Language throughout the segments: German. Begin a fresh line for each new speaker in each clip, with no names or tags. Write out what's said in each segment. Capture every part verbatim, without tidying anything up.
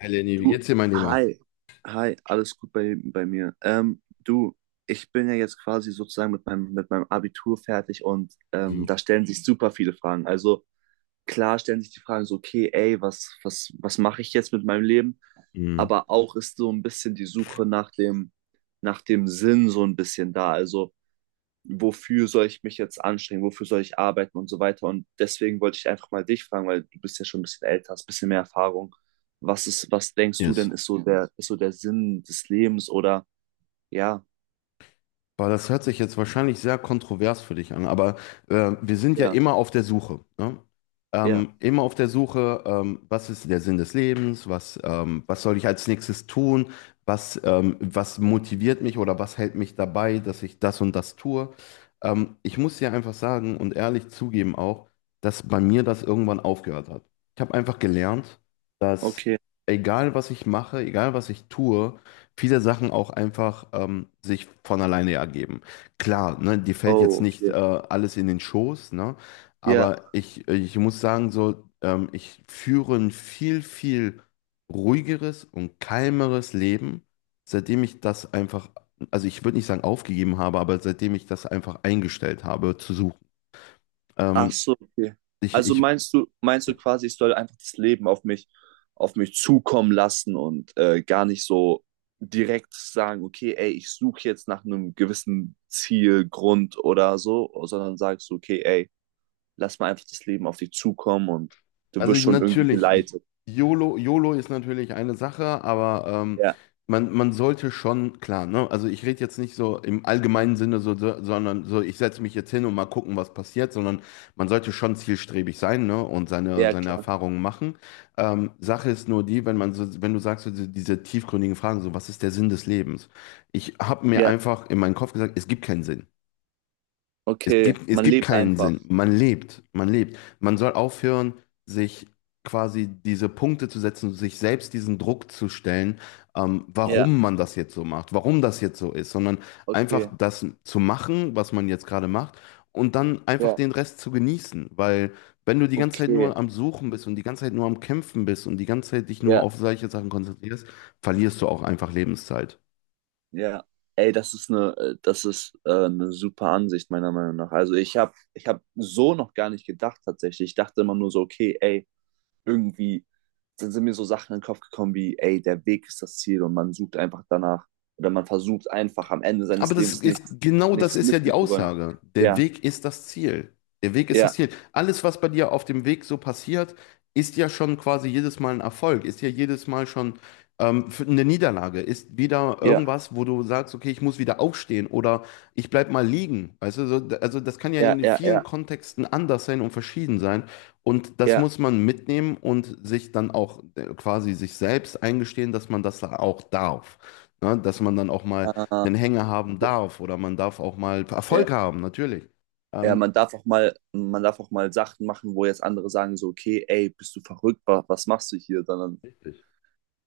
Hi Lenny, wie
Du,
geht's dir, mein Lieber?
hi, hi, alles gut bei, bei mir. Ähm, du, ich bin ja jetzt quasi sozusagen mit meinem, mit meinem Abitur fertig und ähm,
Mhm.
da stellen sich super viele Fragen. Also klar stellen sich die Fragen so, okay, ey, was, was, was mache ich jetzt mit meinem Leben?
Mhm.
Aber auch ist so ein bisschen die Suche nach dem, nach dem Sinn so ein bisschen da. Also wofür soll ich mich jetzt anstrengen, wofür soll ich arbeiten und so weiter. Und deswegen wollte ich einfach mal dich fragen, weil du bist ja schon ein bisschen älter, hast ein bisschen mehr Erfahrung. Was ist, was denkst du
Yes.
denn, ist so der, ist so der Sinn des Lebens oder? Ja,
Boah, das hört sich jetzt wahrscheinlich sehr kontrovers für dich an, aber äh, wir sind ja
ja,
immer auf der Suche, ne?
ja,
Ähm, immer auf der Suche, ähm, was ist der Sinn des Lebens, was, ähm, was soll ich als nächstes tun, was, ähm, was motiviert mich oder was hält mich dabei, dass ich das und das tue. Ähm, ich muss dir einfach sagen und ehrlich zugeben auch, dass bei mir das irgendwann aufgehört hat. Ich habe einfach gelernt, dass
okay.
egal was ich mache, egal was ich tue, viele Sachen auch einfach ähm, sich von alleine ergeben. Klar, ne, dir fällt jetzt
Oh,
nicht äh,
okay.
alles in den Schoß, ne,
Ja.
aber ich, ich muss sagen, so, ähm, ich führe ein viel, viel ruhigeres und kalmeres Leben, seitdem ich das einfach, also ich würde nicht sagen aufgegeben habe, aber seitdem ich das einfach eingestellt habe zu suchen.
Ach
Ähm,
so, okay.
ich,
Also
ich
meinst du, meinst du quasi, ich soll einfach das Leben auf mich, auf mich zukommen lassen und äh, gar nicht so direkt sagen, okay, ey, ich suche jetzt nach einem gewissen Ziel, Grund oder so, sondern sagst du, okay, ey, lass mal einfach das Leben auf dich zukommen und du
Also
wirst schon irgendwie
natürlich,
geleitet.
YOLO, YOLO ist natürlich eine Sache, aber ähm,
Ja,
man, man sollte schon, klar, ne? Also ich rede jetzt nicht so im allgemeinen Sinne, so, so, sondern so, ich setze mich jetzt hin und mal gucken, was passiert, sondern man sollte schon zielstrebig sein, ne? Und seine,
ja,
seine
klar.
Erfahrungen machen. Ähm, Sache ist nur die, wenn man so, wenn du sagst, so diese, diese tiefgründigen Fragen, so, was ist der Sinn des Lebens? Ich habe mir
Ja,
einfach in meinen Kopf gesagt, es gibt keinen Sinn. Es
okay.
gibt, es
Man
gibt
lebt
keinen Sinn.
einfach.
Man lebt, man lebt. Man soll aufhören, sich quasi diese Punkte zu setzen, sich selbst diesen Druck zu stellen, ähm,
Ja,
warum man das jetzt so macht, warum das jetzt so ist, sondern einfach
okay.
das zu machen, was man jetzt gerade macht und dann einfach
Ja,
den Rest zu genießen. Weil wenn du die ganze Zeit
okay.
nur am Suchen bist und die ganze Zeit nur am Kämpfen bist und die ganze Zeit dich nur
Ja.
auf solche Sachen konzentrierst, verlierst du auch einfach Lebenszeit.
Ja, ey, das ist eine, äh, das ist äh, eine super Ansicht meiner Meinung nach. Also ich habe, ich habe so noch gar nicht gedacht tatsächlich. Ich dachte immer nur so, okay, ey, irgendwie dann sind mir so Sachen in den Kopf gekommen wie, ey, der Weg ist das Ziel und man sucht einfach danach oder man versucht einfach am Ende
Aber
seines
das
Lebens
ist,
nichts,
genau das
nichts
ist ja die
missen zu wollen.
Aussage. Der
Ja,
Weg ist das Ziel. Der Weg ist das
ja,
Ziel. Alles, was bei dir auf dem Weg so passiert, ist ja schon quasi jedes Mal ein Erfolg, ist ja jedes Mal schon ähm, für- eine Niederlage, ist wieder
ja,
irgendwas, wo du sagst, okay, ich muss wieder aufstehen oder ich bleib mal liegen. Weißt du, so, d- also das kann ja
ja,
in
ja,
vielen
ja,
Kontexten anders sein und verschieden sein. Und das
ja.
muss man mitnehmen und sich dann auch äh, quasi sich selbst eingestehen, dass man das auch darf. Ne? Dass man dann auch mal
Äh, ja,
einen Hänger haben darf oder man darf auch mal
ja,
Erfolg haben, natürlich.
ja,
Ähm,
man darf auch mal, man darf auch mal Sachen machen, wo jetzt andere sagen so, okay, ey, bist du verrückt, was, was machst du hier? Sondern
Richtig.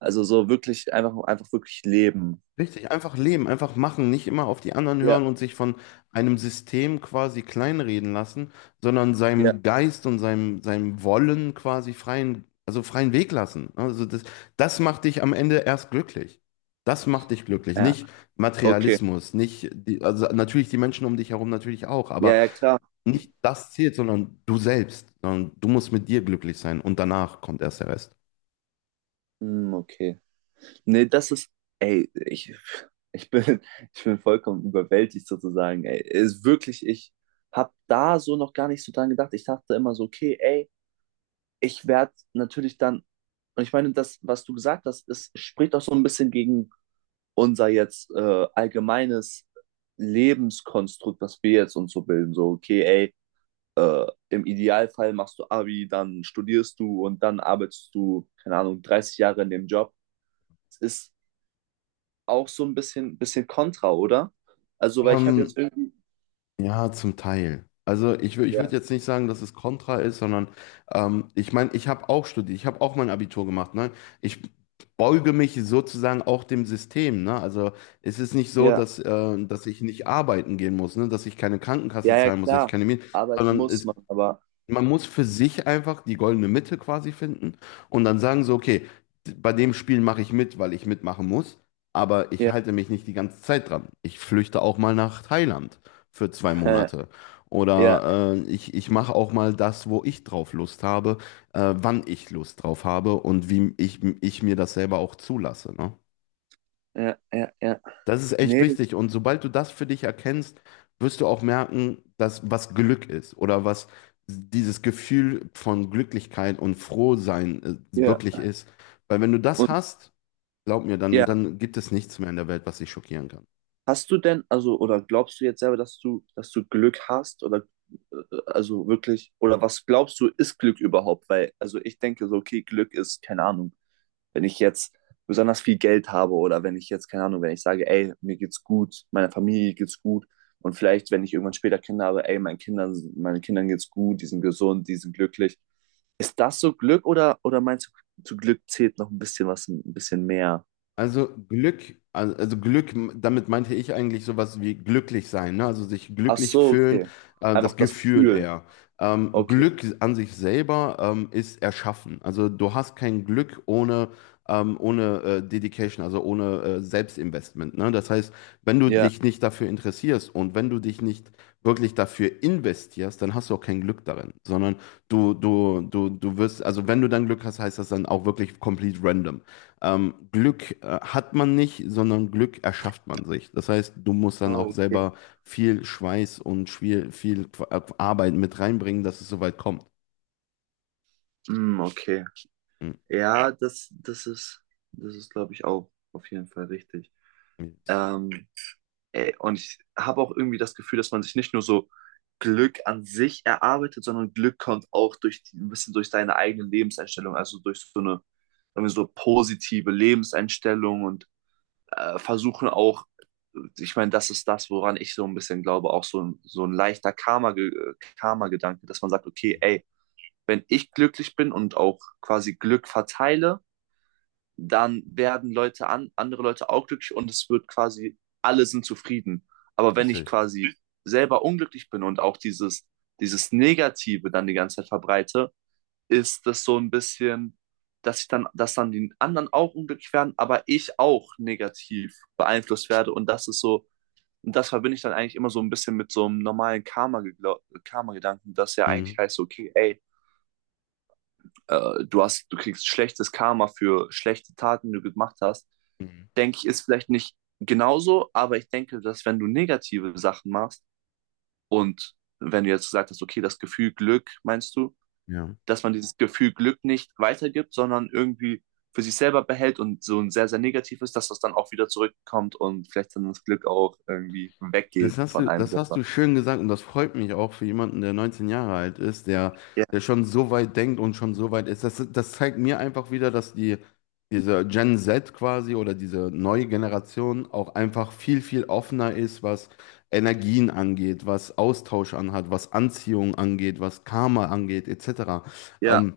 Also so wirklich einfach, einfach wirklich leben.
Einfach leben, einfach machen, nicht immer auf die anderen
Ja,
hören und sich von einem System quasi kleinreden lassen, sondern
ja.
seinem Geist und seinem, seinem Wollen quasi freien, also freien Weg lassen. Also das, das macht dich am Ende erst glücklich. Das macht dich glücklich,
Ja,
nicht
okay.
Materialismus, nicht die, also natürlich die Menschen um dich herum natürlich auch,
Ja,
aber
ja, klar.
nicht das zählt, sondern du selbst. Sondern du musst mit dir glücklich sein und danach kommt erst der Rest.
Hm, okay. Nee, das ist, ey, ich, ich bin, ich bin vollkommen überwältigt sozusagen, ey. Ist wirklich, ich hab da so noch gar nicht so dran gedacht. Ich dachte immer so, okay, ey, ich werde natürlich dann, und ich meine, das, was du gesagt hast, es spricht auch so ein bisschen gegen unser jetzt äh, allgemeines Lebenskonstrukt, was wir jetzt uns so bilden. So, okay, ey, Äh, im Idealfall machst du Abi, dann studierst du und dann arbeitest du, keine Ahnung, dreißig Jahre in dem Job. Es ist auch so ein bisschen, bisschen kontra, oder? Also, weil ich habe
Ähm,
jetzt irgendwie.
ja, zum Teil. Also ich, wür- ich würde
Ja,
jetzt nicht sagen, dass es kontra ist, sondern ähm, ich meine, ich habe auch studiert, ich habe auch mein Abitur gemacht. Ne? Ich beuge mich sozusagen auch dem System. Ne? Also es ist nicht so,
ja,
dass, äh, dass ich nicht arbeiten gehen muss, ne? Dass ich keine Krankenkasse
ja, ja,
zahlen muss, dass ich
klar.
keine Miete,
Arbeiten
sondern
muss
es
man, aber
Man muss für sich einfach die goldene Mitte quasi finden und dann sagen so, okay, d- bei dem Spiel mache ich mit, weil ich mitmachen muss, aber ich
ja,
halte mich nicht die ganze Zeit dran. Ich flüchte auch mal nach Thailand für zwei
äh,
Monate.
ja,
Oder äh, ich, ich mache auch mal das, wo ich drauf Lust habe, äh, wann ich Lust drauf habe und wie ich, ich mir das selber auch zulasse, ne?
ja, ja, ja.
Das ist echt
Nee,
wichtig. Und sobald du das für dich erkennst, wirst du auch merken, dass was Glück ist oder was dieses Gefühl von Glücklichkeit und Frohsein äh,
ja.
wirklich ist. Weil wenn du das
Und
hast, glaub mir, dann,
ja,
dann gibt es nichts mehr in der Welt, was dich schockieren kann.
hast du denn, also, oder glaubst du jetzt selber, dass du, dass du Glück hast oder äh, also wirklich, oder was glaubst du, ist Glück überhaupt? Weil, also ich denke so, okay, Glück ist, keine Ahnung, wenn ich jetzt besonders viel Geld habe oder wenn ich jetzt, keine Ahnung, wenn ich sage, ey, mir geht's gut, meiner Familie geht's gut und vielleicht, wenn ich irgendwann später Kinder habe, ey, meinen Kindern, meinen Kindern geht's gut, die sind gesund, die sind glücklich. Ist das so Glück oder, oder meinst du, zu Glück zählt noch ein bisschen was, ein bisschen mehr?
Also Glück, also also Glück, damit meinte ich eigentlich sowas wie glücklich sein, ne? Also sich
Ach
glücklich
so,
fühlen,
okay.
äh,
Einfach
das
das
Gefühl
Gefühl.
eher. Ähm,
Okay.
Glück an sich selber ähm, ist erschaffen. Also du hast kein Glück ohne, ähm, ohne äh, Dedication, also ohne äh, Selbstinvestment, ne? Das heißt, wenn du
Ja.
dich nicht dafür interessierst und wenn du dich nicht wirklich dafür investierst, dann hast du auch kein Glück darin, sondern du, du, du, du wirst, also wenn du dann Glück hast, heißt das dann auch wirklich complete random. Ähm, Glück äh, hat man nicht, sondern Glück erschafft man sich. Das heißt, du musst dann auch
Oh, okay.
selber viel Schweiß und viel, viel Qu- äh, Arbeit mit reinbringen, dass es so weit kommt.
Mm, okay.
Mhm.
Ja, das, das ist, das ist, glaube ich, auch auf jeden Fall richtig.
Yes.
Ähm, Ey, und ich habe auch irgendwie das Gefühl, dass man sich nicht nur so Glück an sich erarbeitet, sondern Glück kommt auch durch die, ein bisschen durch deine eigene Lebenseinstellung, also durch so eine, sagen wir, so positive Lebenseinstellung und äh, versuchen auch, ich meine, das ist das, woran ich so ein bisschen glaube, auch so ein, so ein leichter Karma, Karma-Gedanke, dass man sagt, okay, ey, wenn ich glücklich bin und auch quasi Glück verteile, dann werden Leute an, andere Leute auch glücklich und es wird quasi, alle sind zufrieden. Aber wenn ich
Richtig.
quasi selber unglücklich bin und auch dieses, dieses Negative dann die ganze Zeit verbreite, ist das so ein bisschen, dass ich dann, dass dann die anderen auch unglücklich werden, aber ich auch negativ beeinflusst werde. Und das ist so, und das verbinde ich dann eigentlich immer so ein bisschen mit so einem normalen Karma-Gedanken, Karma, das ja
Mhm.
eigentlich heißt, okay, ey, äh, du hast, du kriegst schlechtes Karma für schlechte Taten, die du gemacht hast,
Mhm.
denke ich, ist vielleicht nicht genauso, aber ich denke, dass wenn du negative Sachen machst und wenn du jetzt gesagt hast, okay, das Gefühl Glück, meinst du,
Ja.
dass man dieses Gefühl Glück nicht weitergibt, sondern irgendwie für sich selber behält und so ein sehr, sehr negativ ist, dass das dann auch wieder zurückkommt und vielleicht dann das Glück auch irgendwie
Das
weggeht
hast
von
du,
einem
das hast
selber.
du schön gesagt, und das freut mich auch für jemanden, der neunzehn Jahre alt ist, der,
Ja,
der schon so weit denkt und schon so weit ist. Das, das zeigt mir einfach wieder, dass die, diese Gen Zett quasi oder diese neue Generation auch einfach viel, viel offener ist, was Energien angeht, was Austausch anhat, was Anziehung angeht, was Karma angeht, et cetera.
ja,
Ähm,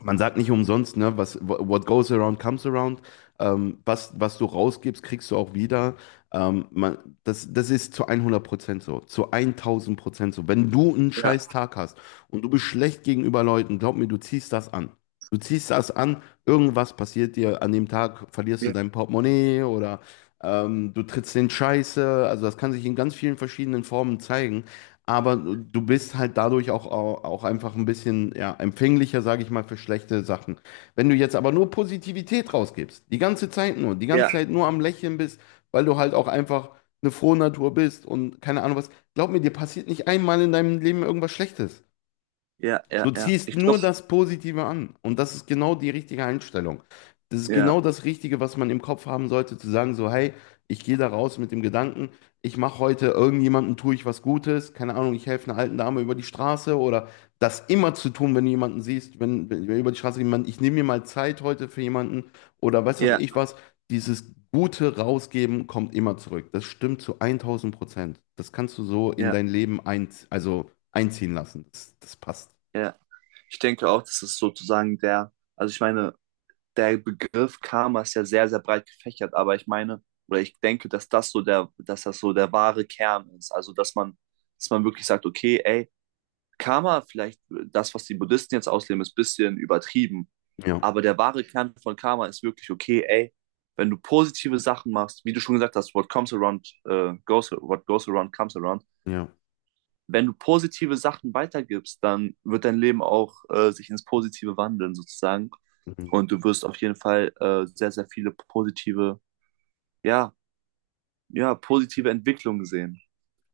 Man sagt nicht umsonst, ne, was what goes around comes around. Ähm, was, was du rausgibst, kriegst du auch wieder. Ähm, man, das, das ist zu hundert Prozent so, zu tausend Prozent so. Wenn du einen
ja,
scheiß Tag hast und du bist schlecht gegenüber Leuten, glaub mir, du ziehst das an. Du ziehst das an, irgendwas passiert dir an dem Tag, verlierst du
ja,
dein Portemonnaie oder ähm, du trittst in Scheiße. Also das kann sich in ganz vielen verschiedenen Formen zeigen, aber du bist halt dadurch auch, auch, auch einfach ein bisschen ja, empfänglicher, sage ich mal, für schlechte Sachen. Wenn du jetzt aber nur Positivität rausgibst, die ganze Zeit nur, die ganze
ja,
Zeit nur am Lächeln bist, weil du halt auch einfach eine frohe Natur bist und keine Ahnung was, glaub mir, dir passiert nicht einmal in deinem Leben irgendwas Schlechtes.
ja,
Du
ja, ja.
ziehst
Ich
nur
glaube,
das Positive an. Und das ist genau die richtige Einstellung. Das ist
ja,
genau das Richtige, was man im Kopf haben sollte, zu sagen, so, hey, ich gehe da raus mit dem Gedanken, ich mache heute irgendjemandem, tue ich was Gutes, keine Ahnung, ich helfe einer alten Dame über die Straße oder das immer zu tun, wenn du jemanden siehst, wenn, wenn über die Straße jemand, ich nehme mir mal Zeit heute für jemanden oder weiß was
ja,
ich was, dieses Gute rausgeben kommt immer zurück. Das stimmt zu tausend Prozent. Das kannst du so in
ja,
dein Leben ein, also einziehen lassen. Das, das passt.
ja. Ich denke auch, das ist sozusagen der, also ich meine, der Begriff Karma ist ja sehr, sehr breit gefächert, aber ich meine, oder ich denke, dass das so der, dass das so der wahre Kern ist. Also, dass man, dass man wirklich sagt, okay, ey, Karma, vielleicht das, was die Buddhisten jetzt ausleben, ist ein bisschen übertrieben.
Ja,
Aber der wahre Kern von Karma ist wirklich, okay, ey, wenn du positive Sachen machst, wie du schon gesagt hast, what comes around, äh, goes, what goes around comes around.
ja,
Wenn du positive Sachen weitergibst, dann wird dein Leben auch äh, sich ins Positive wandeln, sozusagen.
mhm.
Und du wirst auf jeden Fall äh, sehr, sehr viele positive, ja, ja, positive Entwicklungen sehen.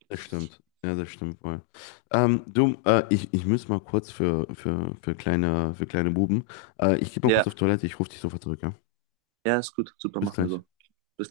Das stimmt. Ja, das stimmt wohl. Ähm, du, äh, ich, ich muss mal kurz für, für, für kleine, für kleine Buben. Äh, ich gehe mal
Ja,
kurz auf Toilette, ich rufe dich sofort zurück, ja?
ja, ist gut. Super,
Bis
machen wir
gleich.
so. Bis